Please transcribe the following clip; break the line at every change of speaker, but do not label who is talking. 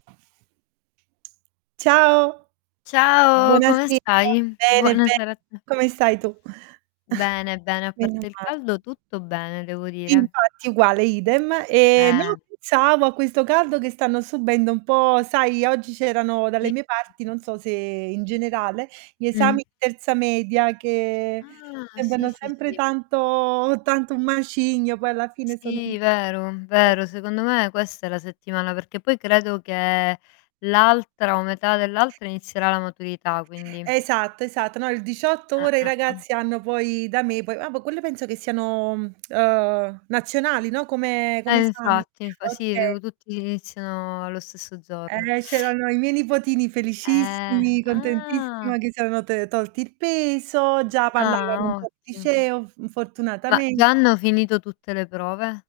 Ciao.
Ciao, come
Buonasera.
stai?
Bene, be
Buonasera a te.
come stai tu?
Bene, bene, a
Meno
parte il
male.
caldo, tutto bene devo dire.
Infatti, uguale idem. Ehm, no,
Eh.
pensavo a questo caldo che stanno subendo un po' sai, oggi c'erano
I,
dalle
i.
mie parti, non so se in generale, gli esami
Mh.
di terza media che
Ah, sì,
sembrano
sì,
sempre
sì.
tanto tanto un macigno, poi alla fine sono
Sì, vero,
eh.
vero, secondo me questa è la settimana, perché poi credo che l'altra o metà dell'altra inizierà la maturità, quindi.
Esatto, esatto, no il 18,
Eh,
ora i
eh, eh.
ragazzi hanno poi da me po ah ma quello penso che siano, uhm, nazionali no, come
E
come esami.
infatti, infa sì
Okay.
dico tutti iniziano allo stesso giorno.
Eh, c'erano i miei nipotini
Eh,
felicissimi, contentissima
ah.
che siano te tolti il peso, già parlavano un
Ah,
po' di
otti
liceo f
Ma già
fortunatamente.
hanno finito tutte le prove?